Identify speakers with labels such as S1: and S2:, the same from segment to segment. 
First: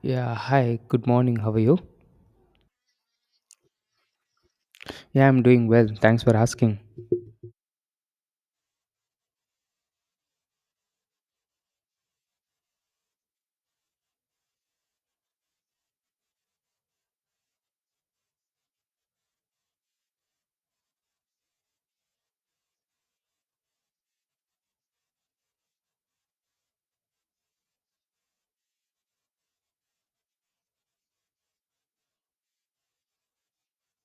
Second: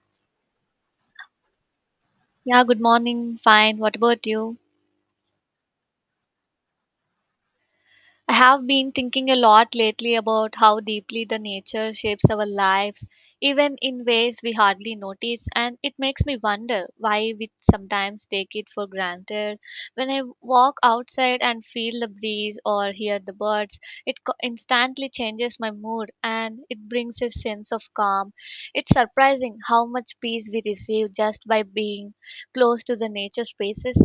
S1: Yeah, hi, good morning. How are you?
S2: Yeah, good morning. Fine. What about you?
S1: Yeah, I'm doing well. Thanks for asking.
S2: I have been thinking a lot lately about how deeply the nature shapes our lives, even in ways we hardly notice, and it makes me wonder why we sometimes take it for granted. When I walk outside and feel the breeze or hear the birds, it instantly changes my mood and it brings a sense of calm. It's surprising how much peace we receive just by being close to the nature spaces,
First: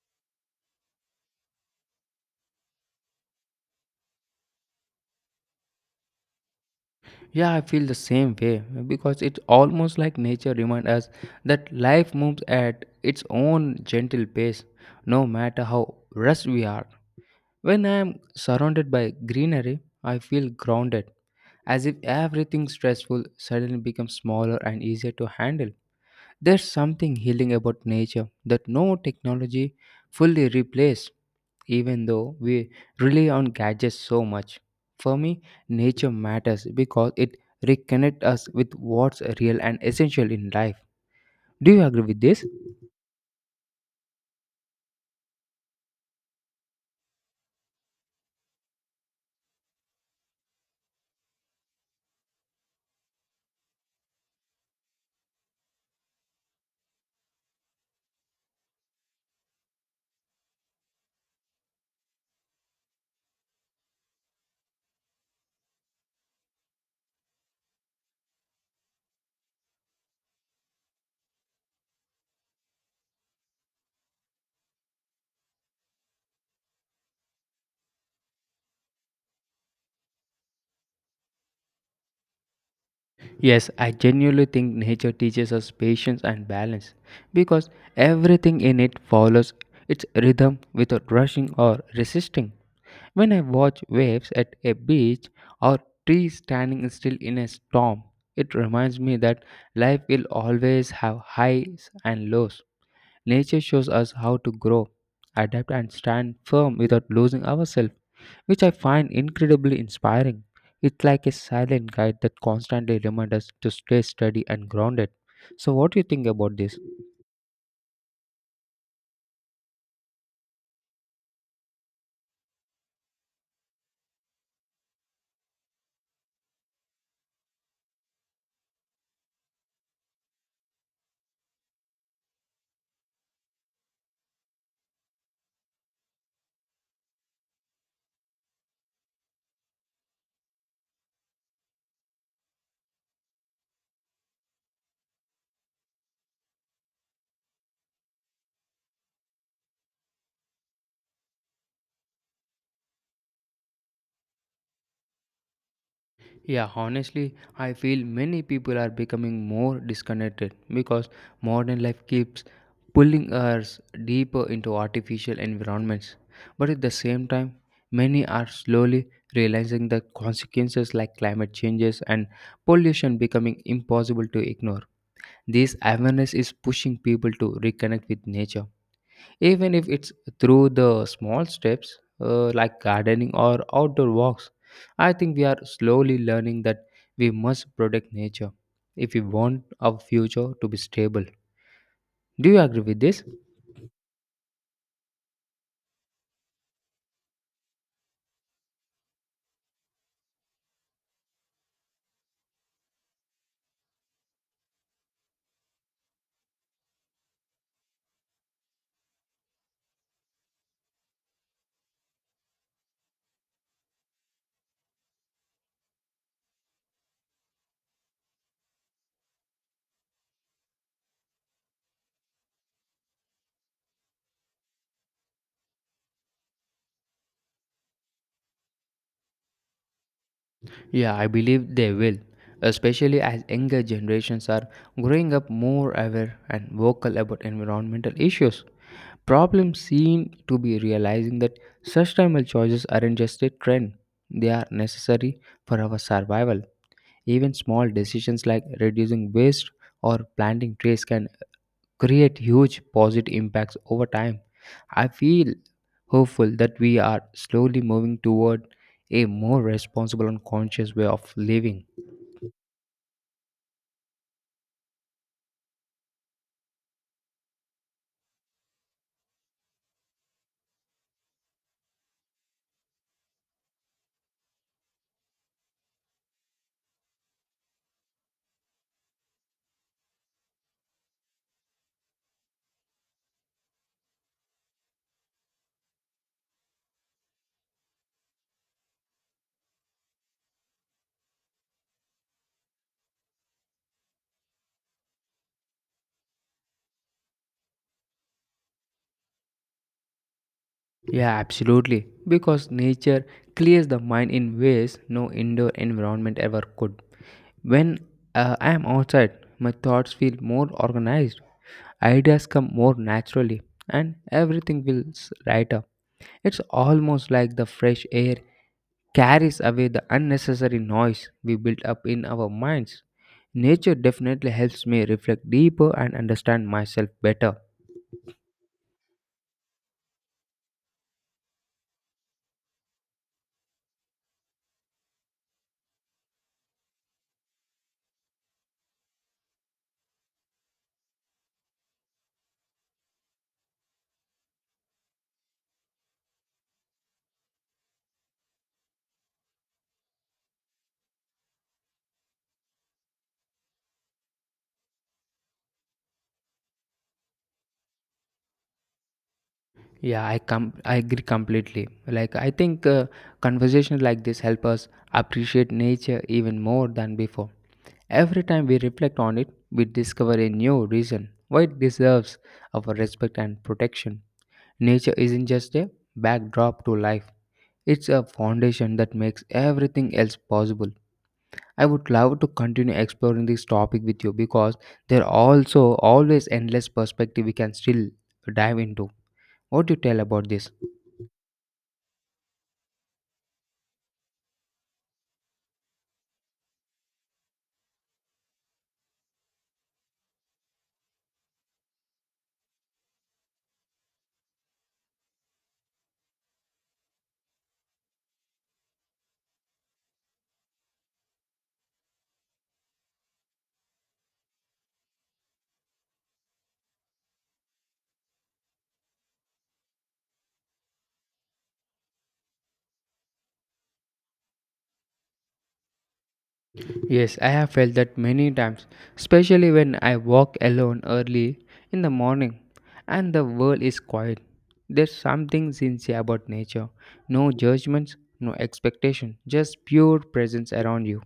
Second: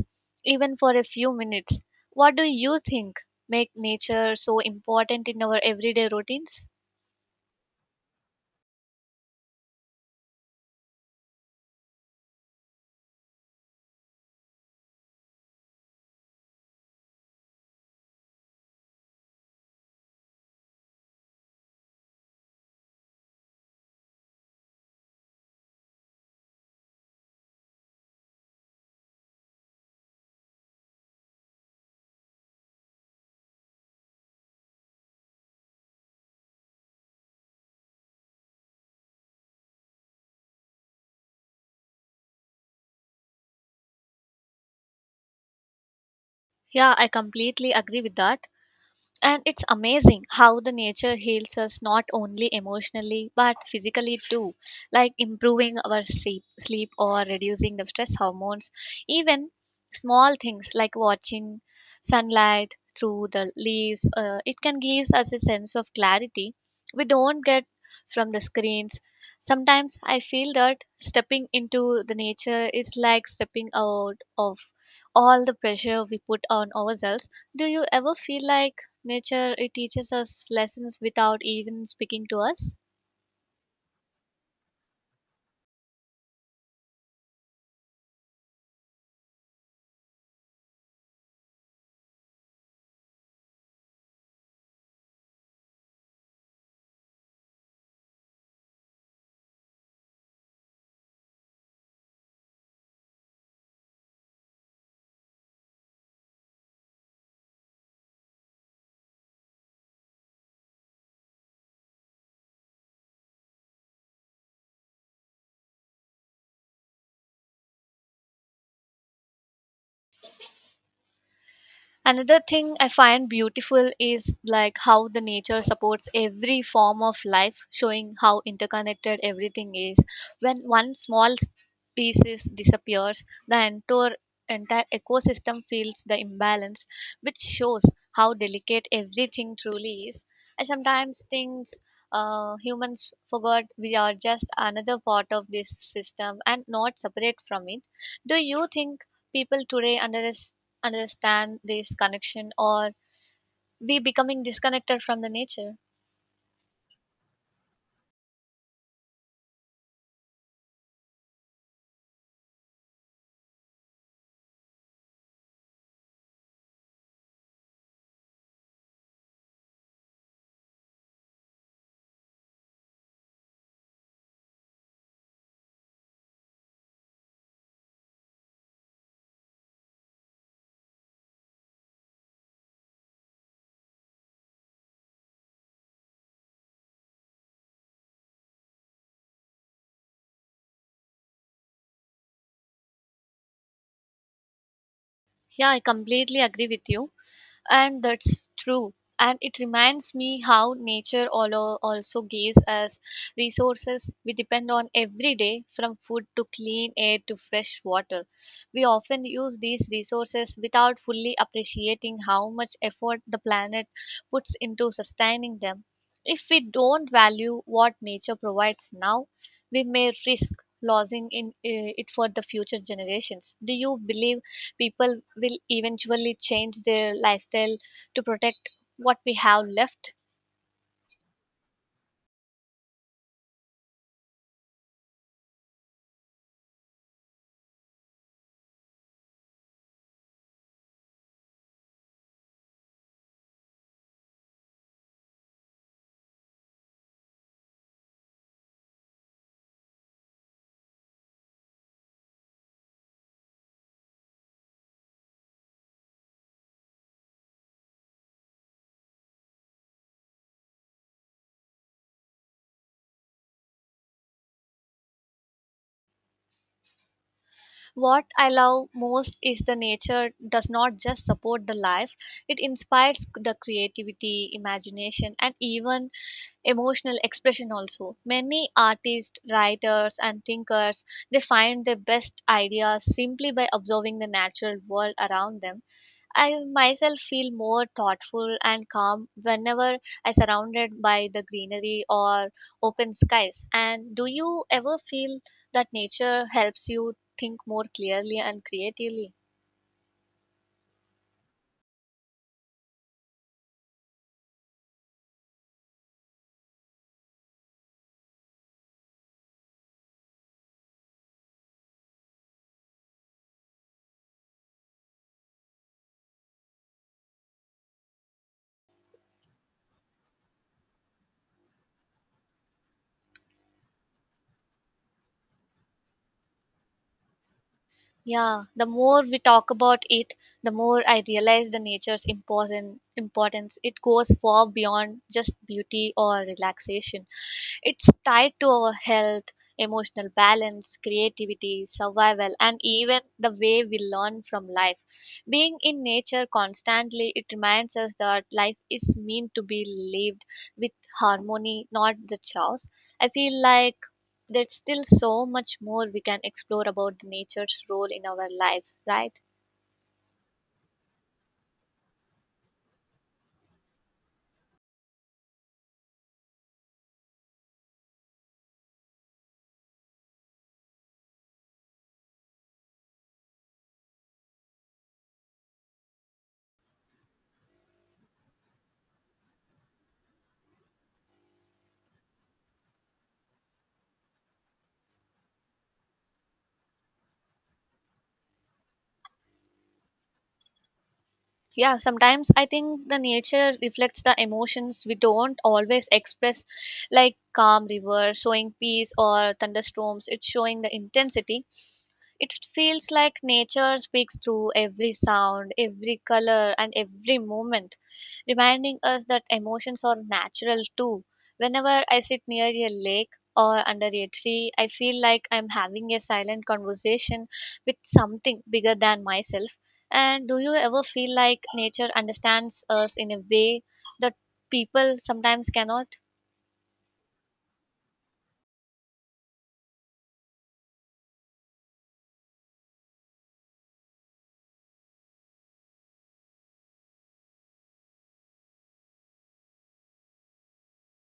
S2: even for a few minutes. What do you think? Make nature so important in our everyday routines.
S1: Yeah, I feel the same way because it's almost like nature reminds us that life moves at its own gentle pace, no matter how rushed we are. When I am surrounded by greenery, I feel grounded, as if everything stressful suddenly becomes smaller and easier to handle. There's something healing about nature that no technology fully replaces. Even though we rely on gadgets so much. For me, nature matters because it reconnects us with what's real and essential in life. Do you agree with this?
S2: Yeah, I completely agree with that. And it's amazing how the nature heals us not only emotionally but physically too, like improving our sleep or reducing the stress hormones. Even small things like watching sunlight through the leaves, it can give us a sense of clarity we don't get from the screens. Sometimes I feel that stepping into the nature is like stepping out of all the pressure we put on ourselves. Do you ever feel like nature, it teaches us lessons without even speaking to us?
S1: Yes, I genuinely think nature teaches us patience and balance because everything in it follows its rhythm without rushing or resisting. When I watch waves at a beach or trees standing still in a storm, it reminds me that life will always have highs and lows. Nature shows us how to grow, adapt, and stand firm without losing ourselves, which I find incredibly inspiring. It's like a silent guide that constantly reminds us to stay steady and grounded. So, what do you think about this?
S2: Another thing I find beautiful is like how the nature supports every form of life, showing how interconnected everything is. When one small species disappears, the entire ecosystem feels the imbalance, which shows how delicate everything truly is. I sometimes think humans forgot we are just another part of this system and not separate from it. Do you think people today underestimate, understand this connection, or be becoming disconnected from the nature?
S1: Yeah, honestly, I feel many people are becoming more disconnected because modern life keeps pulling us deeper into artificial environments. But at the same time, many are slowly realizing the consequences like climate changes and pollution becoming impossible to ignore. This awareness is pushing people to reconnect with nature even if it's through the small steps like gardening or outdoor walks. I think we are slowly learning that we must protect nature if we want our future to be stable. Do you agree with this?
S2: Yeah, I completely agree with you. And that's true. And it reminds me how nature also gives us resources we depend on every day, from food to clean air to fresh water. We often use these resources without fully appreciating how much effort the planet puts into sustaining them. If we don't value what nature provides now, we may risk losing it for the future generations. Do you believe people will eventually change their lifestyle to protect what we have left?
S1: Yeah, I believe they will, especially as younger generations are growing up more aware and vocal about environmental issues. Problems seem to be realizing that sustainable choices aren't just a trend, they are necessary for our survival. Even small decisions like reducing waste or planting trees can create huge positive impacts over time. I feel hopeful that we are slowly moving toward a more responsible and conscious way of living.
S2: What I love most is the nature does not just support the life, it inspires the creativity, imagination, and even emotional expression. Also, many artists, writers, and thinkers, they find their best ideas simply by observing the natural world around them. I myself feel more thoughtful and calm whenever I surrounded by the greenery or open skies. And do you ever feel that nature helps you think more clearly and creatively?
S1: Yeah, absolutely. Because nature clears the mind in ways no indoor environment ever could. When I am outside, my thoughts feel more organized, ideas come more naturally, and everything feels lighter. It's almost like the fresh air carries away the unnecessary noise we built up in our minds. Nature definitely helps me reflect deeper and understand myself better.
S2: Yeah, the more we talk about it, the more I realize the nature's important importance. It goes far beyond just beauty or relaxation. It's tied to our health, emotional balance, creativity, survival, and even the way we learn from life. Being in nature constantly, it reminds us that life is meant to be lived with harmony, not the chaos. I feel like there's still so much more we can explore about the nature's role in our lives, right?
S1: Yeah, I agree completely. Like I think conversations like this help us appreciate nature even more than before. Every time we reflect on it, we discover a new reason why it deserves our respect and protection. Nature isn't just a backdrop to life, it's a foundation that makes everything else possible. I would love to continue exploring this topic with you because there are also always endless perspectives we can still dive into. What do you tell about this?
S2: Yeah, sometimes I think the nature reflects the emotions we don't always express, like calm river showing peace or thunderstorms it's showing the intensity. It feels like nature speaks through every sound, every color, and every movement, reminding us that emotions are natural too. Whenever I sit near a lake or under a tree, I feel like I'm having a silent conversation with something bigger than myself. And do you ever feel like nature understands us in a way that people sometimes cannot?
S1: Yes, I have felt that many times, especially when I walk alone early in the morning and the world is quiet. There's something sincere about nature. No judgments, no expectation, just pure presence around you.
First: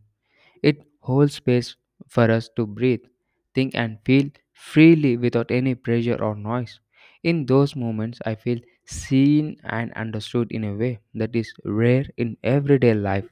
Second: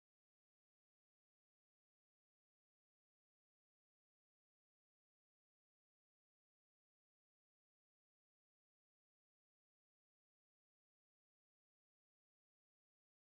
S1: It holds space for us to breathe, think, and feel freely without any pressure or noise. In those moments, I feel seen and understood in a way that is rare in everyday life.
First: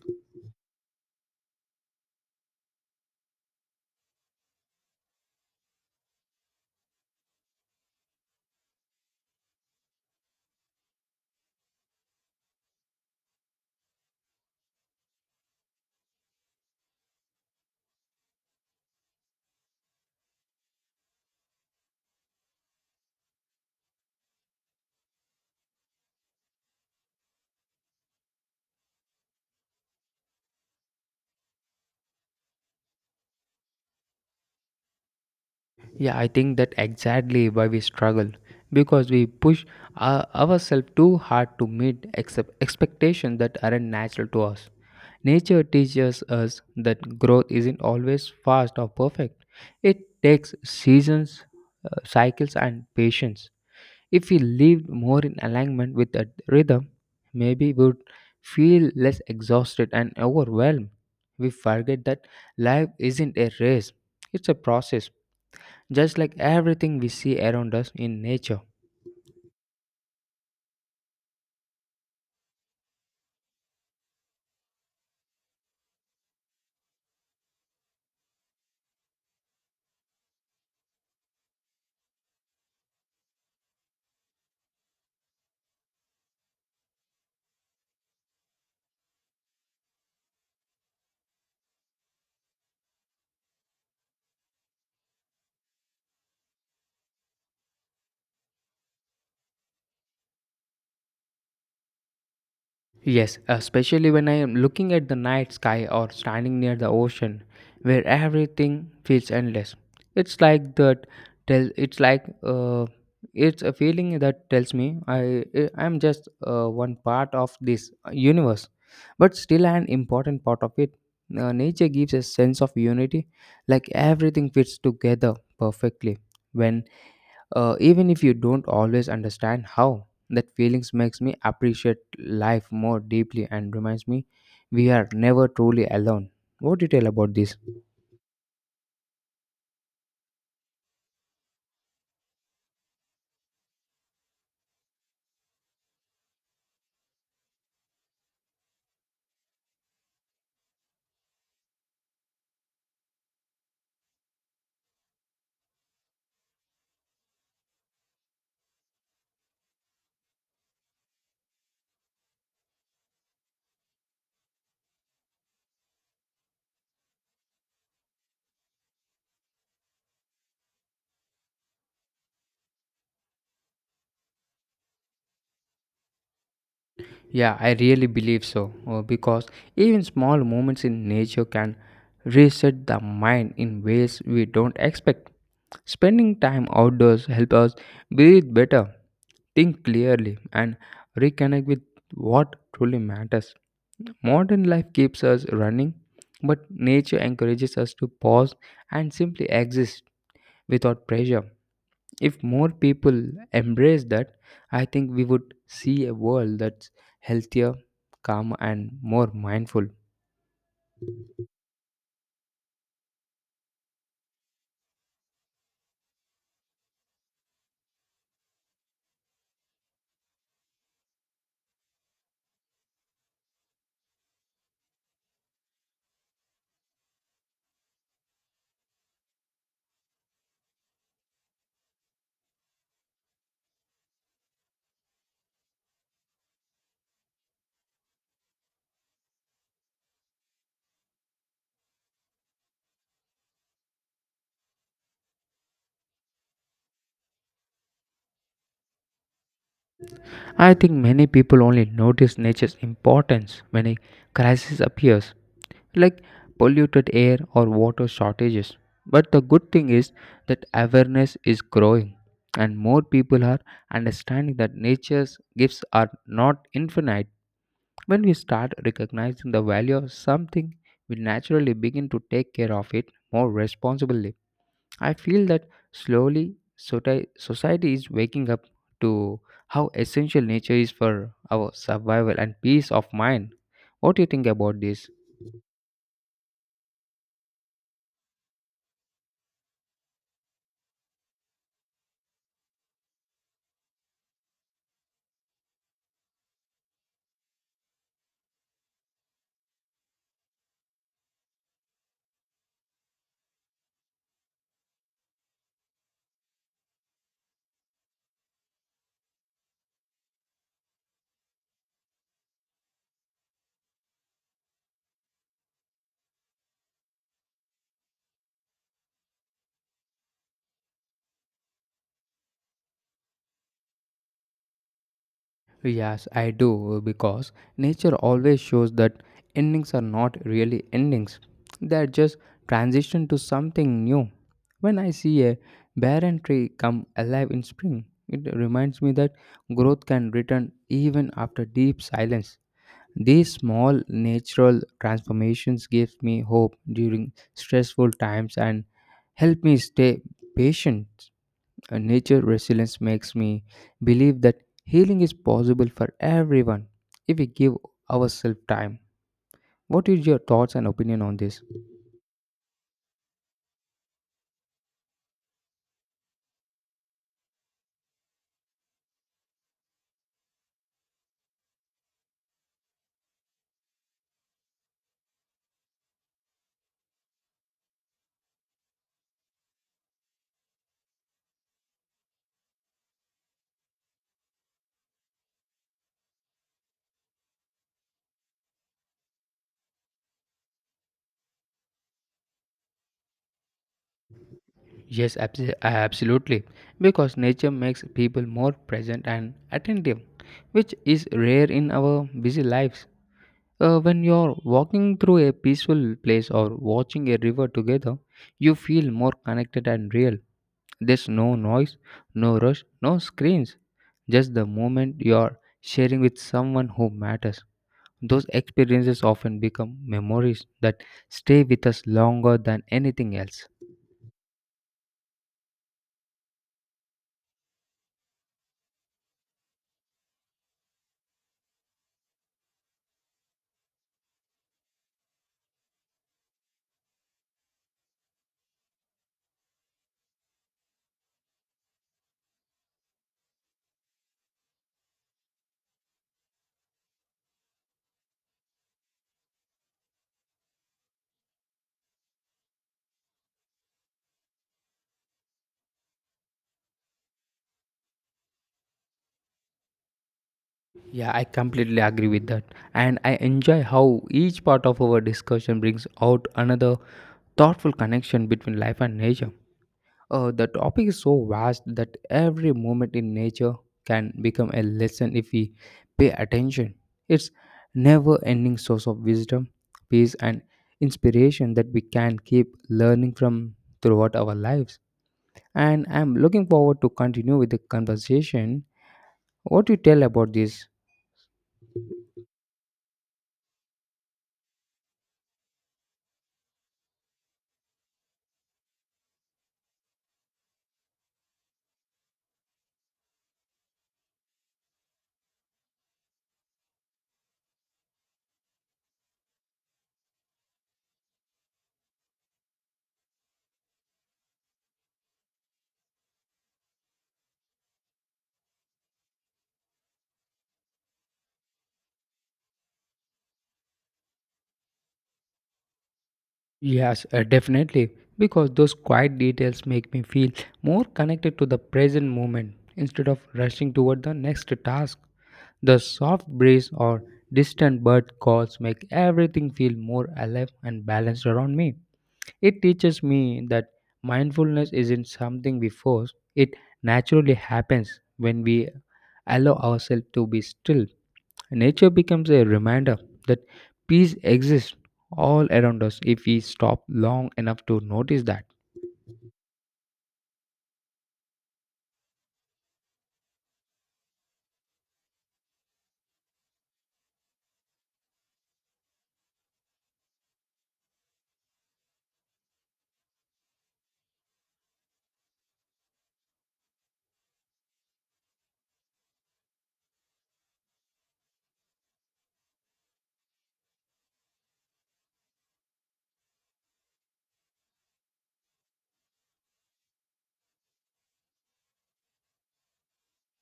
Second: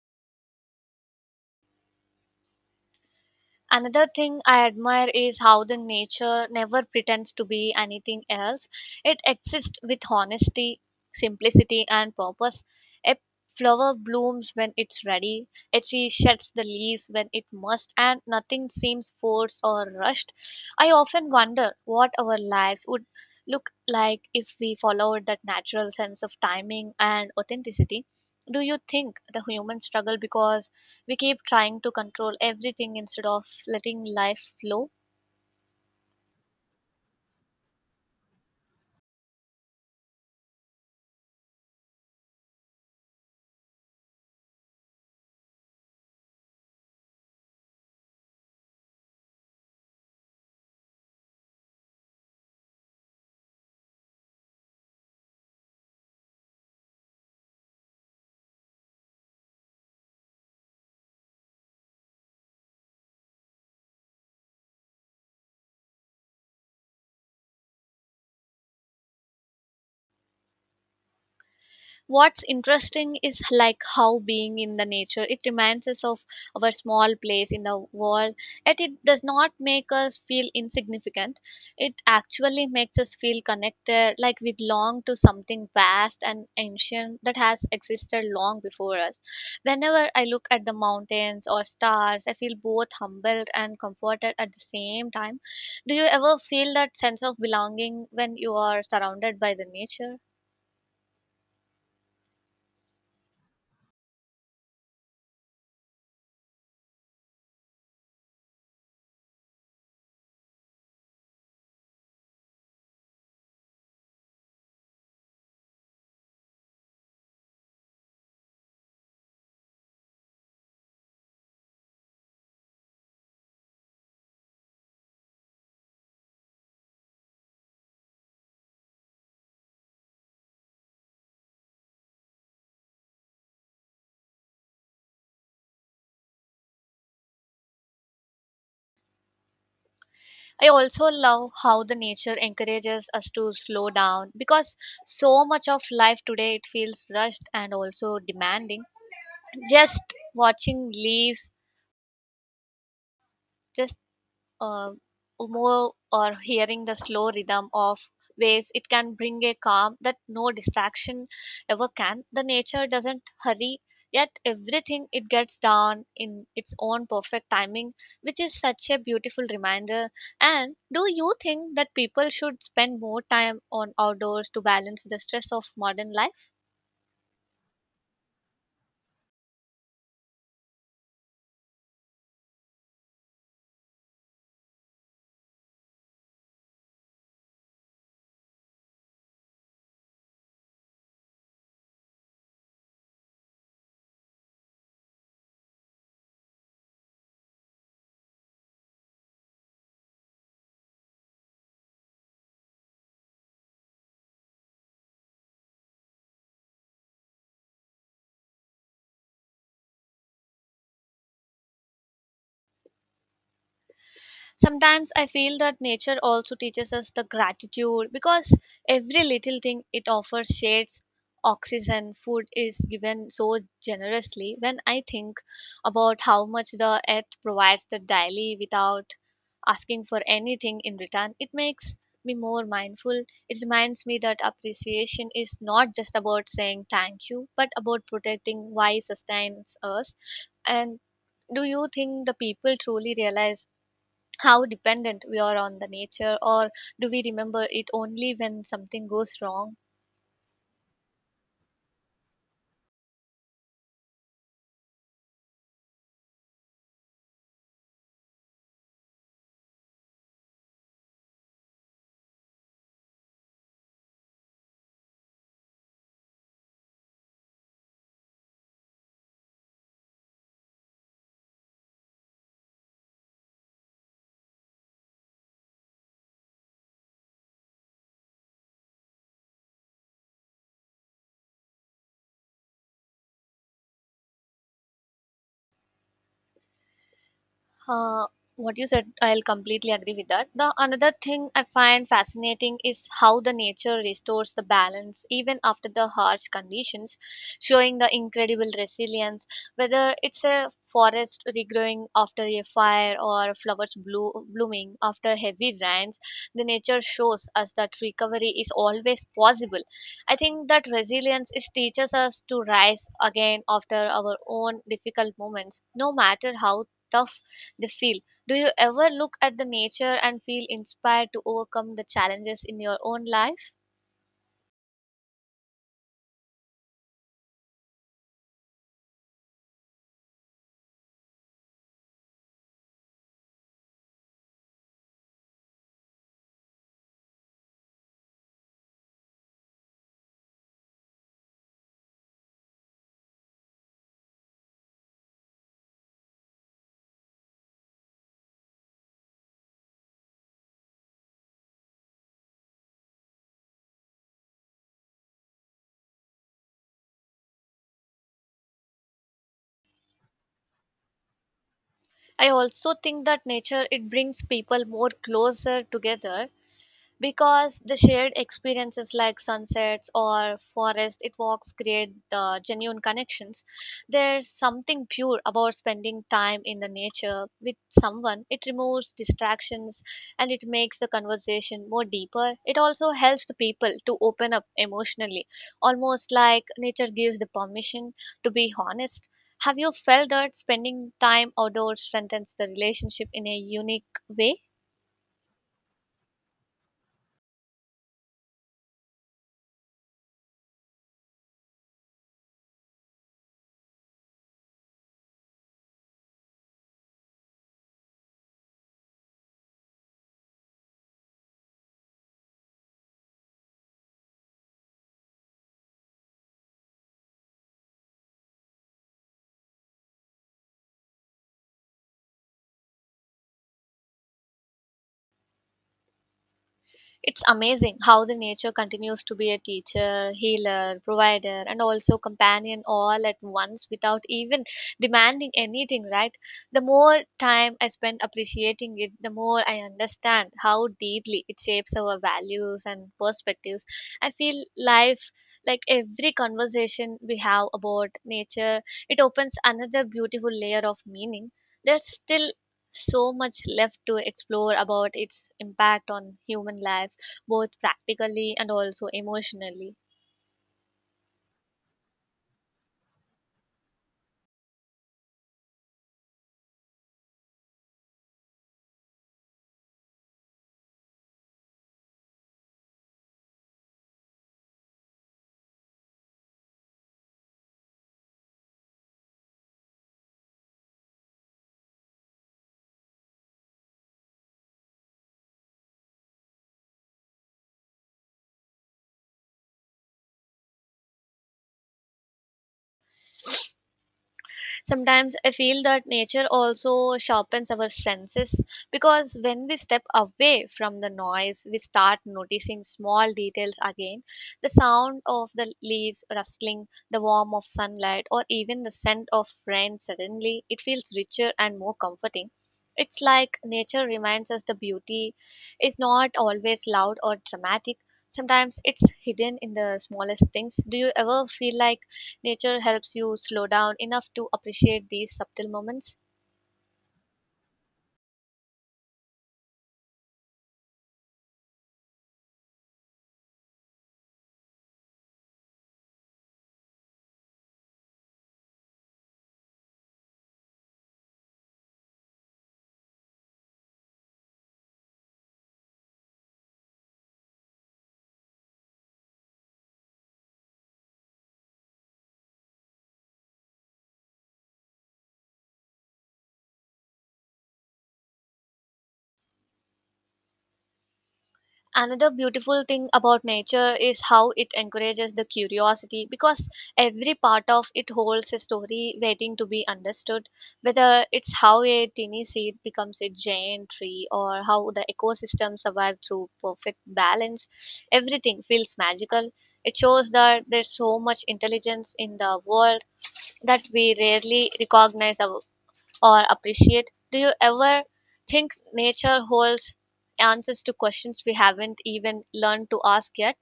S2: Another thing I admire is how the nature never pretends to be anything else. It exists with honesty, simplicity, and purpose. A flower blooms when it's ready, a tree sheds the leaves when it must, and nothing seems forced or rushed. I often wonder what our lives would look like if we followed that natural sense of timing and authenticity. Do you think the human struggle because we keep trying to control everything instead of letting life flow?
S1: Yeah, I think that exactly why we struggle because we push ourselves too hard to meet except expectations that aren't natural to us. Nature teaches us that growth isn't always fast or perfect. It takes seasons, cycles, and patience. If we lived more in alignment with that rhythm, maybe we would feel less exhausted and overwhelmed. We forget that life isn't a race, it's a process just like everything we see around us in nature.
S2: What's interesting is like how being in the nature it reminds us of our small place in the world, yet it does not make us feel insignificant. It actually makes us feel connected, like we belong to something vast and ancient that has existed long before us. Whenever I look at the mountains or stars, I feel both humbled and comforted at the same time. Do you ever feel that sense of belonging when you are surrounded by the nature?
S1: Yes, especially when I am looking at the night sky or standing near the ocean where everything feels endless. It's like that tell it's like uh, it's a feeling that tells me I am just one part of this universe but still an important part of it. Nature gives a sense of unity like everything fits together perfectly. When even if you don't always understand how that feelings makes me appreciate life more deeply and reminds me we are never truly alone. What do you tell about this?
S2: I also love how the nature encourages us to slow down because so much of life today it feels rushed and also demanding. Just watching leaves, just uh, more or hearing the slow rhythm of waves, it can bring a calm that no distraction ever can. The nature doesn't hurry, yet everything it gets done in its own perfect timing, which is such a beautiful reminder. And do you think that people should spend more time on outdoors to balance the stress of modern life?
S1: Yeah, I really believe so, because even small moments in nature can reset the mind in ways we don't expect. Spending time outdoors help us breathe better, think clearly, and reconnect with what truly matters. Modern life keeps us running, but nature encourages us to pause and simply exist without pressure. If more people embrace that, I think we would see a world that's healthier, calmer, and more mindful.
S2: Sometimes I feel that nature also teaches us the gratitude because every little thing it offers, shades, oxygen, food, is given so generously. When I think about how much the earth provides the daily without asking for anything in return, it makes me more mindful. It reminds me that appreciation is not just about saying thank you but about protecting why sustains us. And do you think the people truly realize how dependent we are on the nature, or do we remember it only when something goes wrong?
S1: I think many people only notice nature's importance when a crisis appears, like polluted air or water shortages. But the good thing is that awareness is growing, and more people are understanding that nature's gifts are not infinite. When we start recognizing the value of something, we naturally begin to take care of it more responsibly. I feel that slowly society is waking up to how essential nature is for our survival and peace of mind. What do you think about this?
S2: Uh, what you said, I'll completely agree with that. The another thing I find fascinating is how the nature restores the balance even after the harsh conditions, showing the incredible resilience. Whether it's a forest regrowing after a fire or flowers blooming after heavy rains, the nature shows us that recovery is always possible. I think that resilience is teaches us to rise again after our own difficult moments, no matter how tough they feel. Do you ever look at the nature and feel inspired to overcome the challenges in your own life?
S1: Yes, I do because nature always shows that endings are not really endings. They are just transition to something new. When I see a barren tree come alive in spring, it reminds me that growth can return even after deep silence. These small natural transformations give me hope during stressful times and help me stay patient. Nature resilience makes me believe that healing is possible for everyone if we give ourselves time. What is your thoughts and opinion on this?
S2: I also think that nature it brings people more closer together because the shared experiences like sunsets or forest it walks create genuine connections. There's something pure about spending time in the nature with someone, it removes distractions and it makes the conversation more deeper. It also helps the people to open up emotionally, almost like nature gives the permission to be honest. Have you felt that spending time outdoors strengthens the relationship in a unique way?
S1: Yes, absolutely. Because nature makes people more present and attentive, which is rare in our busy lives. When you're walking through a peaceful place or watching a river together, you feel more connected and real. There's no noise, no rush, no screens, just the moment you're sharing with someone who matters. Those experiences often become memories that stay with us longer than anything else.
S2: It's amazing how the nature continues to be a teacher, healer, provider, and also companion all at once without even demanding anything, right? The more time I spend appreciating it, the more I understand how deeply it shapes our values and perspectives. I feel life like every conversation we have about nature, it opens another beautiful layer of meaning. There's still so much left to explore about its impact on human life, both practically and also emotionally.
S1: Yeah, I completely agree with that. And I enjoy how each part of our discussion brings out another thoughtful connection between life and nature. The topic is so vast that every moment in nature can become a lesson if we pay attention. It's never ending source of wisdom, peace and inspiration that we can keep learning from throughout our lives. And I'm looking forward to continue with the conversation. What you tell about this?
S2: Sometimes I feel that nature also sharpens our senses because when we step away from the noise, we start noticing small details again, the sound of the leaves rustling, the warmth of sunlight, or even the scent of rain. Suddenly, it feels richer and more comforting. It's like nature reminds us the beauty is not always loud or dramatic. Sometimes it's hidden in the smallest things. Do you ever feel like nature helps you slow down enough to appreciate these subtle moments?
S1: Yes, definitely. Because those quiet details make me feel more connected to the present moment instead of rushing toward the next task. The soft breeze or distant bird calls make everything feel more alive and balanced around me. It teaches me that mindfulness isn't something we force, it naturally happens when we allow ourselves to be still. Nature becomes a reminder that peace exists all around us if we stop long enough to notice that.
S2: Another beautiful thing about nature is how it encourages the curiosity because every part of it holds a story waiting to be understood. Whether it's how a tiny seed becomes a giant tree or how the ecosystem survived through perfect balance, everything feels magical. It shows that there's so much intelligence in the world that we rarely recognize our or appreciate. Do you ever think nature holds answers to questions we haven't even learned to ask yet?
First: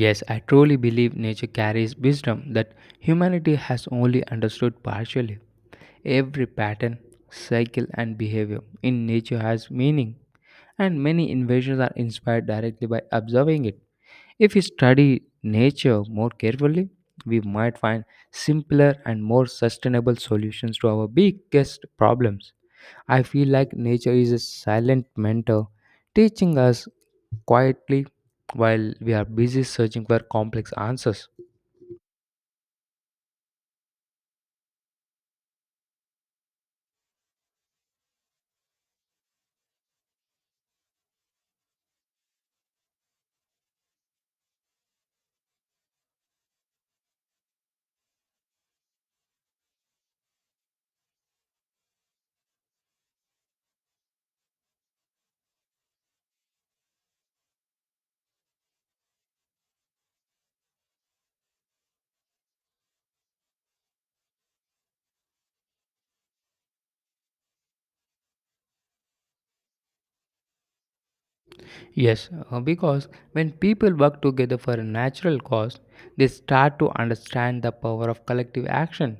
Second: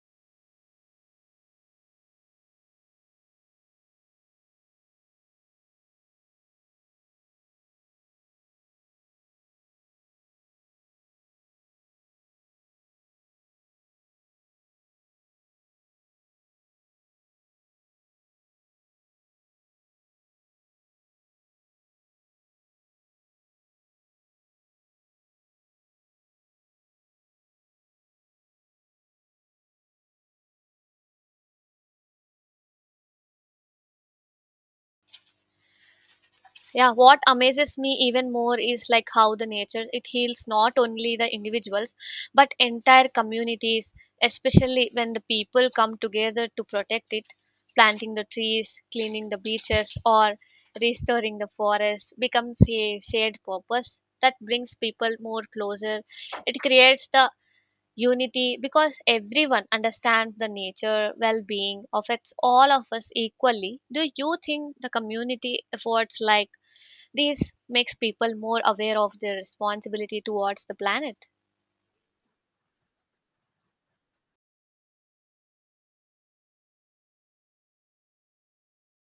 S1: Yes, I truly believe nature carries wisdom that humanity has only understood partially. Every pattern, cycle, and behavior in nature has meaning, and many inventions are inspired directly by observing it. If we study nature more carefully, we might find simpler and more sustainable solutions to our biggest problems. I feel like nature is a silent mentor, teaching us quietly while we are busy searching for complex answers.
S2: Yeah, what amazes me even more is like how the nature it heals not only the individuals but entire communities, especially when the people come together to protect it. Planting the trees, cleaning the beaches, or restoring the forest becomes a shared purpose that brings people more closer. It creates the unity because everyone understands the nature well-being affects all of us equally. Do you think the community efforts like these makes people more aware of their responsibility towards the planet?
S1: Yes, because when people work together for a natural cause, they start to understand the power of collective action.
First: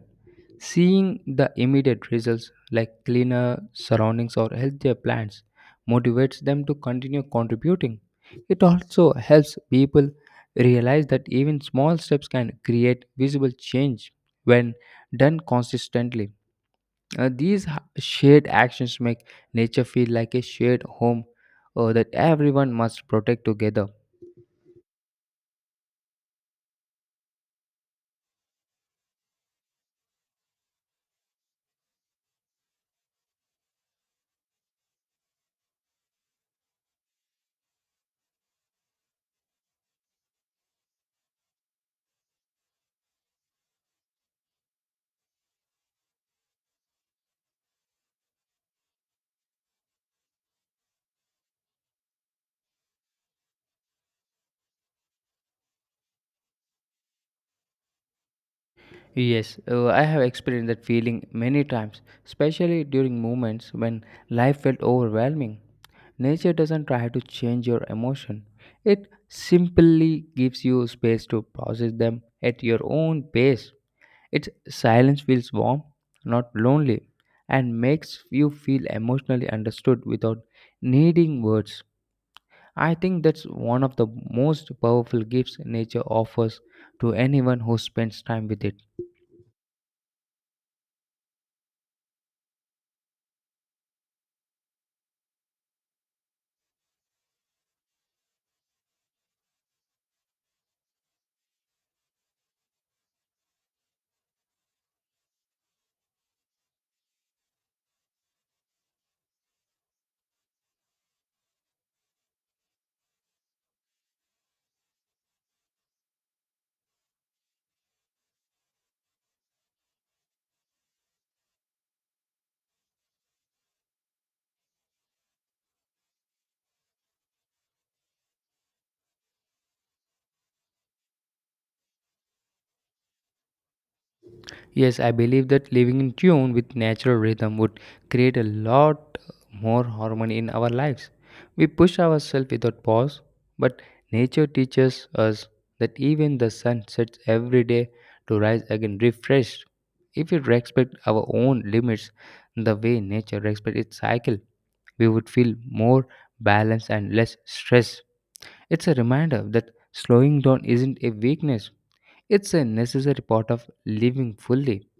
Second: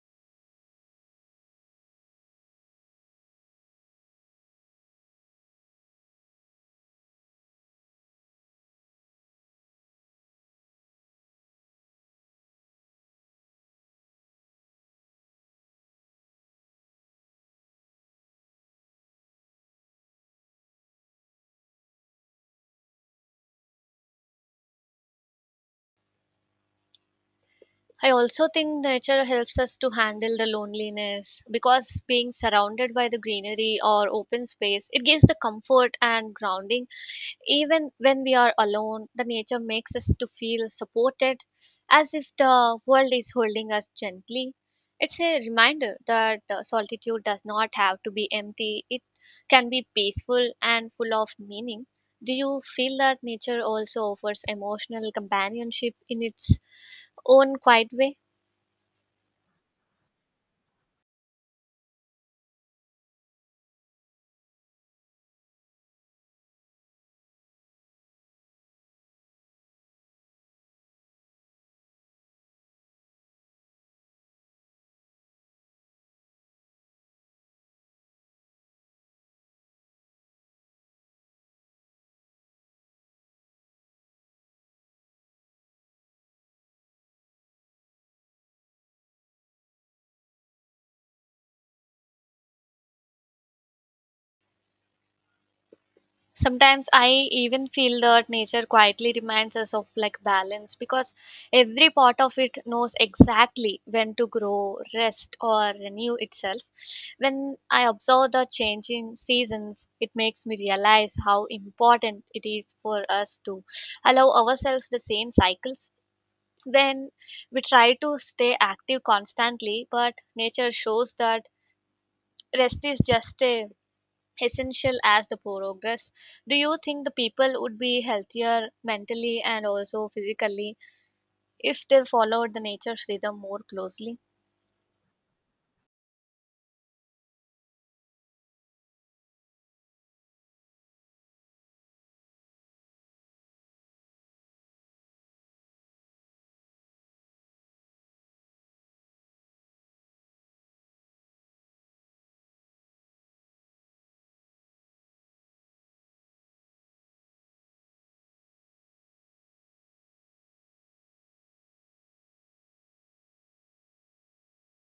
S1: Seeing the immediate results, like cleaner surroundings or healthier plants, motivates them to continue contributing. It also helps people realize that even small steps can create visible change when done consistently. These shared actions make nature feel like a shared home that everyone must protect together.
S2: I also think nature helps us to handle the loneliness because being surrounded by the greenery or open space, it gives the comfort and grounding. Even when we are alone, the nature makes us to feel supported, as if the world is holding us gently. It's a reminder that solitude does not have to be empty. It can be peaceful and full of meaning. Do you feel that nature also offers emotional companionship in its own quiet way?
S1: Yes, I have experienced that feeling many times, especially during moments when life felt overwhelming. Nature doesn't try to change your emotion, it simply gives you space to process them at your own pace. Its silence feels warm, not lonely, and makes you feel emotionally understood without needing words. I think that's one of the most powerful gifts nature offers to anyone who spends time with it.
S2: Sometimes I even feel that nature quietly reminds us of like balance, because every part of it knows exactly when to grow, rest, or renew itself. When I observe the changing seasons, it makes me realize how important it is for us to allow ourselves the same cycles. When we try to stay active constantly, but nature shows that rest is just a essential as the progress. Do you think the people would be healthier mentally and also physically if they followed the nature's rhythm more closely?
S1: Yes, I believe that living in tune with natural rhythm would create a lot more harmony in our lives. We push ourselves without pause, but nature teaches us that even the sun sets every day to rise again refreshed. If we respect our own limits the way nature respects its cycle, we would feel more balanced and less stressed. It's a reminder that slowing down isn't a weakness, it's a necessary part of living fully.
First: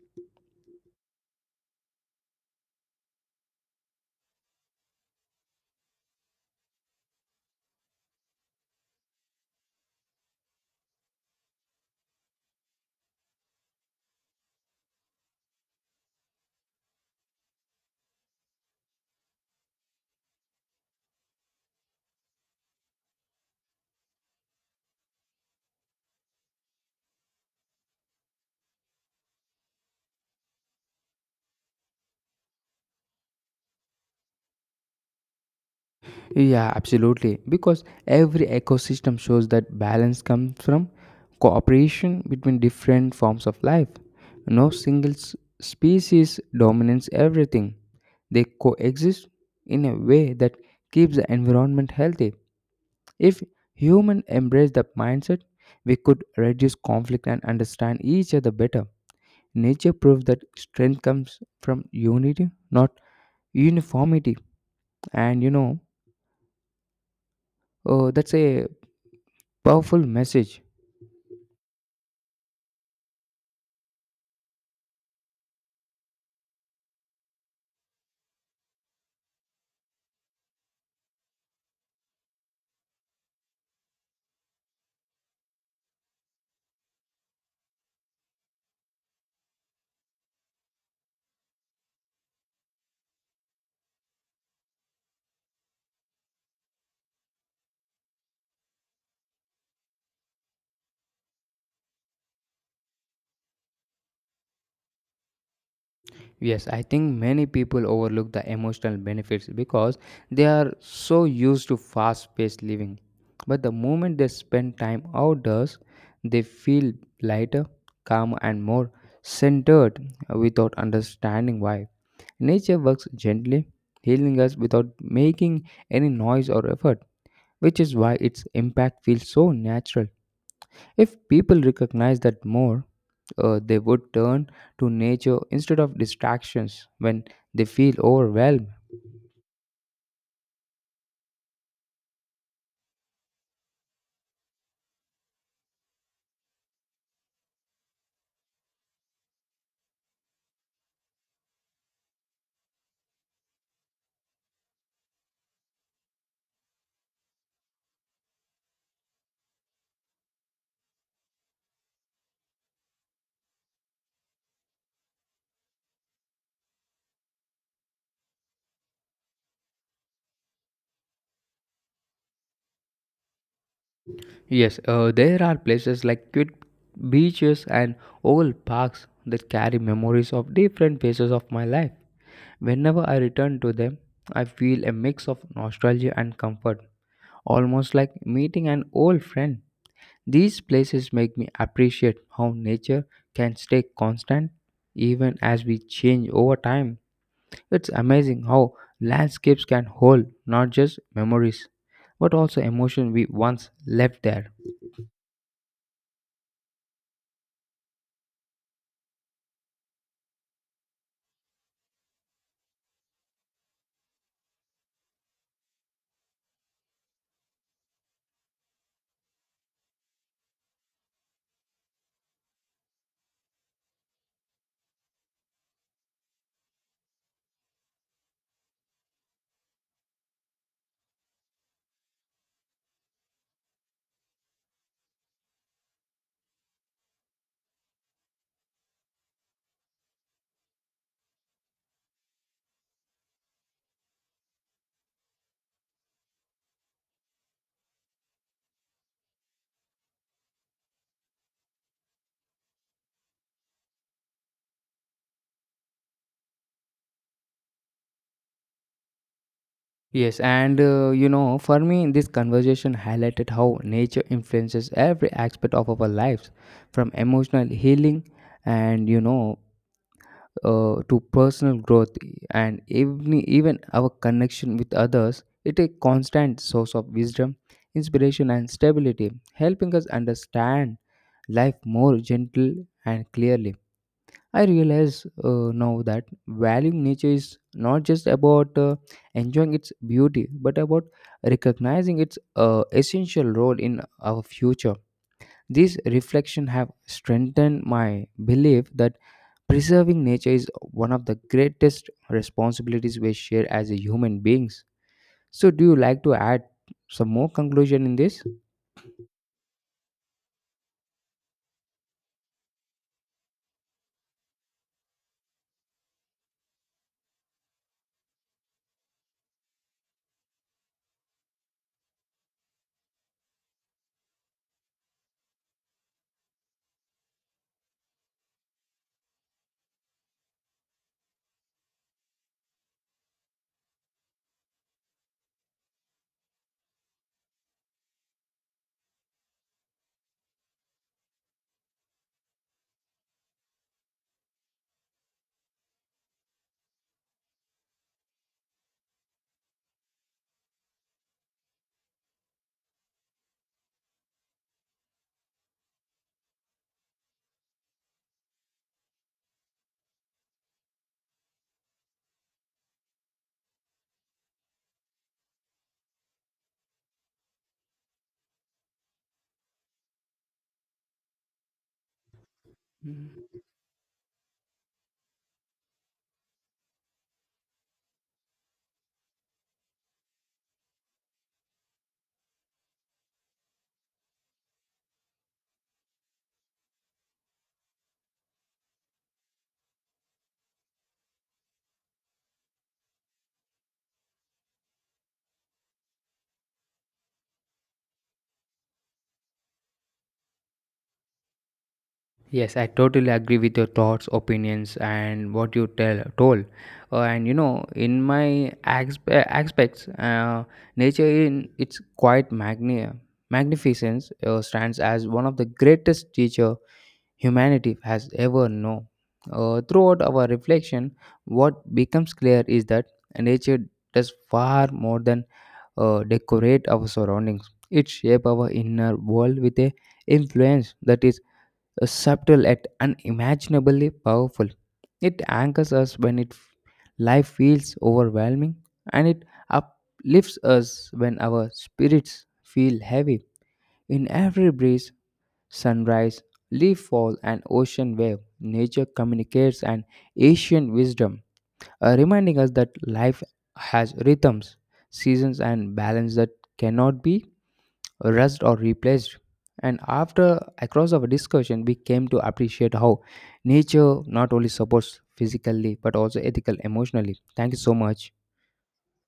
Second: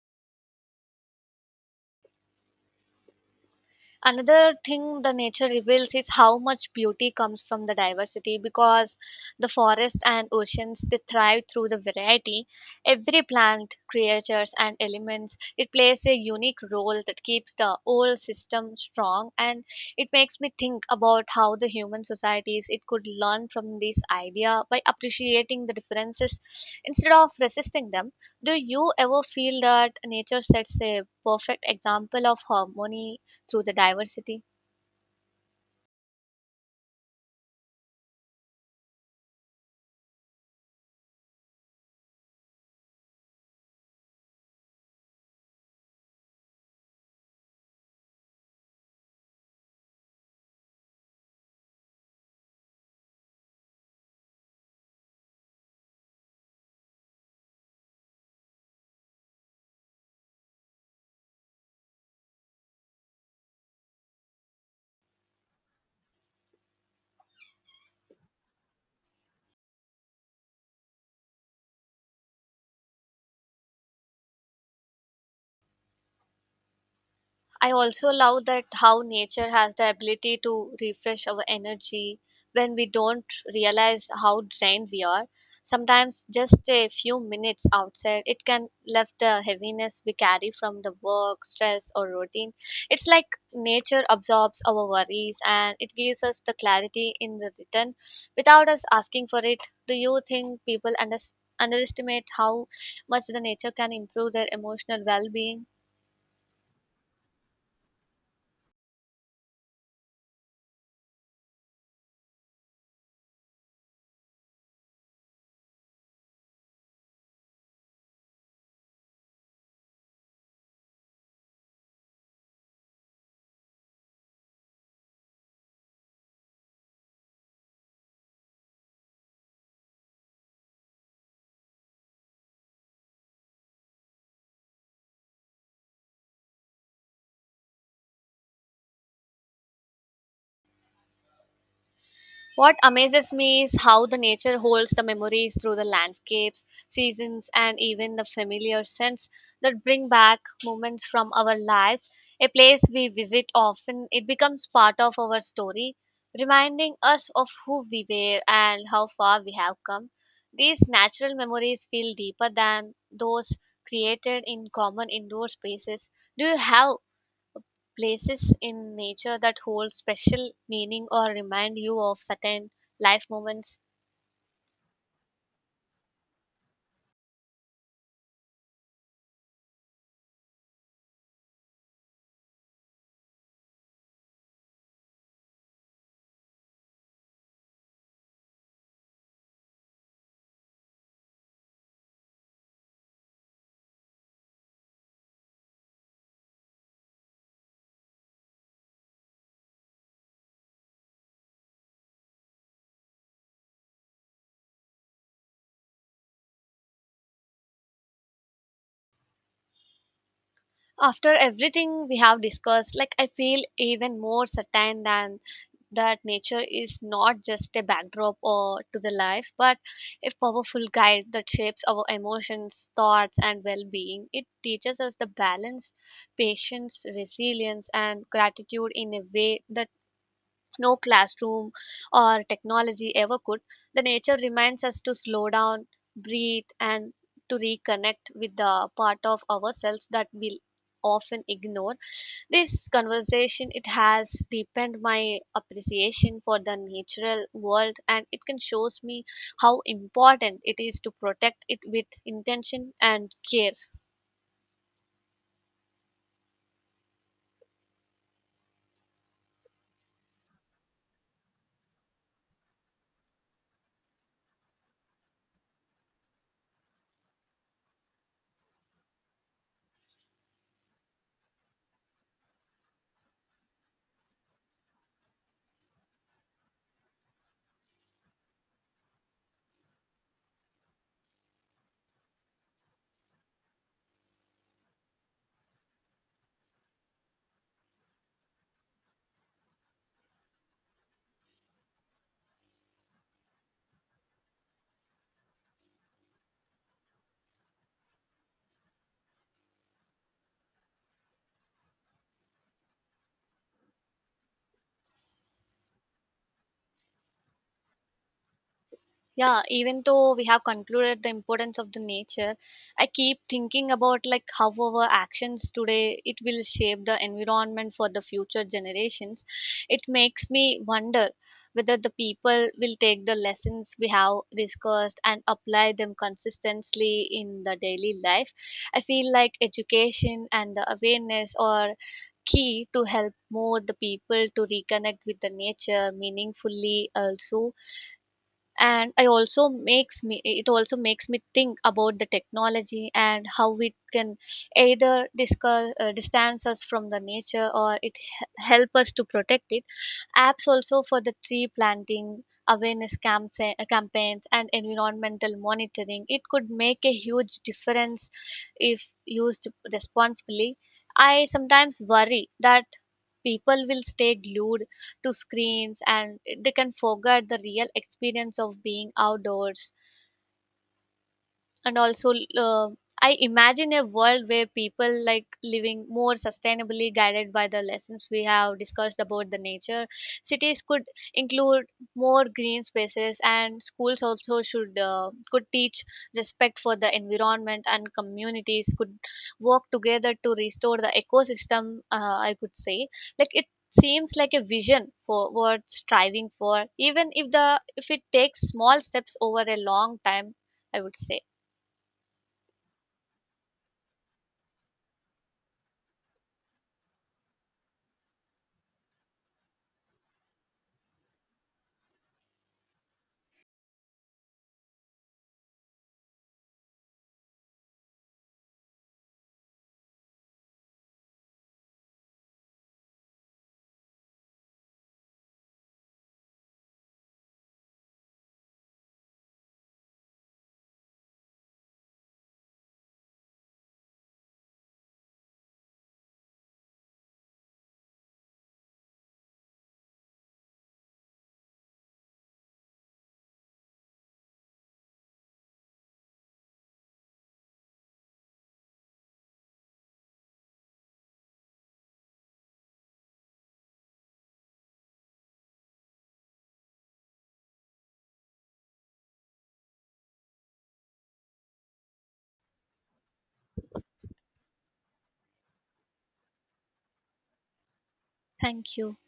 S2: Another thing the nature reveals is how much beauty comes from the diversity, because the forest and oceans, they thrive through the variety. Every plant, creatures, and elements, it plays a unique role that keeps the whole system strong. And it makes me think about how the human societies, it could learn from this idea by appreciating the differences instead of resisting them. Do you ever feel that nature sets a perfect example of harmony through the diversity?
S1: Yeah, absolutely. Because every ecosystem shows that balance comes from cooperation between different forms of life. No single species dominates everything, they coexist in a way that keeps the environment healthy. If humans embrace that mindset, we could reduce conflict and understand each other better. Nature proves that strength comes from unity, not uniformity. And you know, that's a powerful message.
S2: I also love that how nature has the ability to refresh our energy when we don't realize how drained we are. Sometimes just a few minutes outside, it can lift the heaviness we carry from the work, stress, or routine. It's like nature absorbs our worries and it gives us the clarity in the return without us asking for it. Do you think people underestimate how much the nature can improve their emotional well being?
S1: Yes, I think many people overlook the emotional benefits because they are so used to fast paced living. But the moment they spend time outdoors, they feel lighter, calmer, and more centered without understanding why. Nature works gently, healing us without making any noise or effort, which is why its impact feels so natural. If people recognize that more, they would turn to nature instead of distractions when they feel overwhelmed.
S2: What amazes me is how the nature holds the memories through the landscapes, seasons, and even the familiar scents that bring back moments from our lives. A place we visit often, it becomes part of our story, reminding us of who we were and how far we have come. These natural memories feel deeper than those created in common indoor spaces. Do you have places in nature that hold special meaning or remind you of certain life moments?
S1: Yes, there are places like cute beaches and old parks that carry memories of different phases of my life. Whenever I return to them, I feel a mix of nostalgia and comfort, almost like meeting an old friend. These places make me appreciate how nature can stay constant even as we change over time. It's amazing how landscapes can hold not just memories, but also emotion we once left there.
S2: After everything we have discussed, like, I feel even more certain than that nature is not just a backdrop or to the life, but a powerful guide that shapes our emotions, thoughts, and well-being. It teaches us the balance, patience, resilience, and gratitude in a way that no classroom or technology ever could. The nature reminds us to slow down, breathe, and to reconnect with the part of ourselves that we often ignore. This conversation, it has deepened my appreciation for the natural world, and it can shows me how important it is to protect it with intention and care.
S1: Yes, and you know, for me, this conversation highlighted how nature influences every aspect of our lives, from emotional healing and to personal growth and even our connection with others. It a constant source of wisdom, inspiration, and stability, helping us understand life more gentle and clearly. I realize now that valuing nature is not just about enjoying its beauty, but about recognizing its essential role in our future. These reflections have strengthened my belief that preserving nature is one of the greatest responsibilities we share as a human beings. So, do you like to add some more conclusion in this?
S2: Yeah, even though we have concluded the importance of the nature, I keep thinking about like how our actions today, it will shape the environment for the future generations. It makes me wonder whether the people will take the lessons we have discussed and apply them consistently in the daily life. I feel like education and the awareness are key to help more the people to reconnect with the nature meaningfully also. And I also makes me, it also makes me think about the technology and how it can either discuss, distance us from the nature, or it help us to protect it. Apps also for the tree planting, awareness campaign, campaigns, and environmental monitoring. It could make a huge difference if used responsibly. I sometimes worry that people will stay glued to screens and they can forget the real experience of being outdoors. And also uh, I imagine a world where people like living more sustainably, guided by the lessons we have discussed about the nature. Cities could include more green spaces, and schools also should, could teach respect for the environment, and communities could work together to restore the ecosystem. I could say like it seems like a vision for what striving for, even if the, if it takes small steps over a long time, I would say.
S1: Yes, I totally agree with your thoughts, opinions, and what you tell told. And you know, in my aspects, nature in its quite magnificence stands as one of the greatest teacher humanity has ever known. Throughout our reflection, what becomes clear is that nature does far more than decorate our surroundings. It shapes our inner world with a influence that is subtle yet unimaginably powerful. It anchors us when it life feels overwhelming, and it uplifts us when our spirits feel heavy. In every breeze, sunrise, leaf fall, and ocean wave, nature communicates an ancient wisdom, reminding us that life has rhythms, seasons, and balance that cannot be rushed or replaced. And after across our discussion, we came to appreciate how nature not only supports physically but also ethical, emotionally. Thank you so much.
S2: Thank you.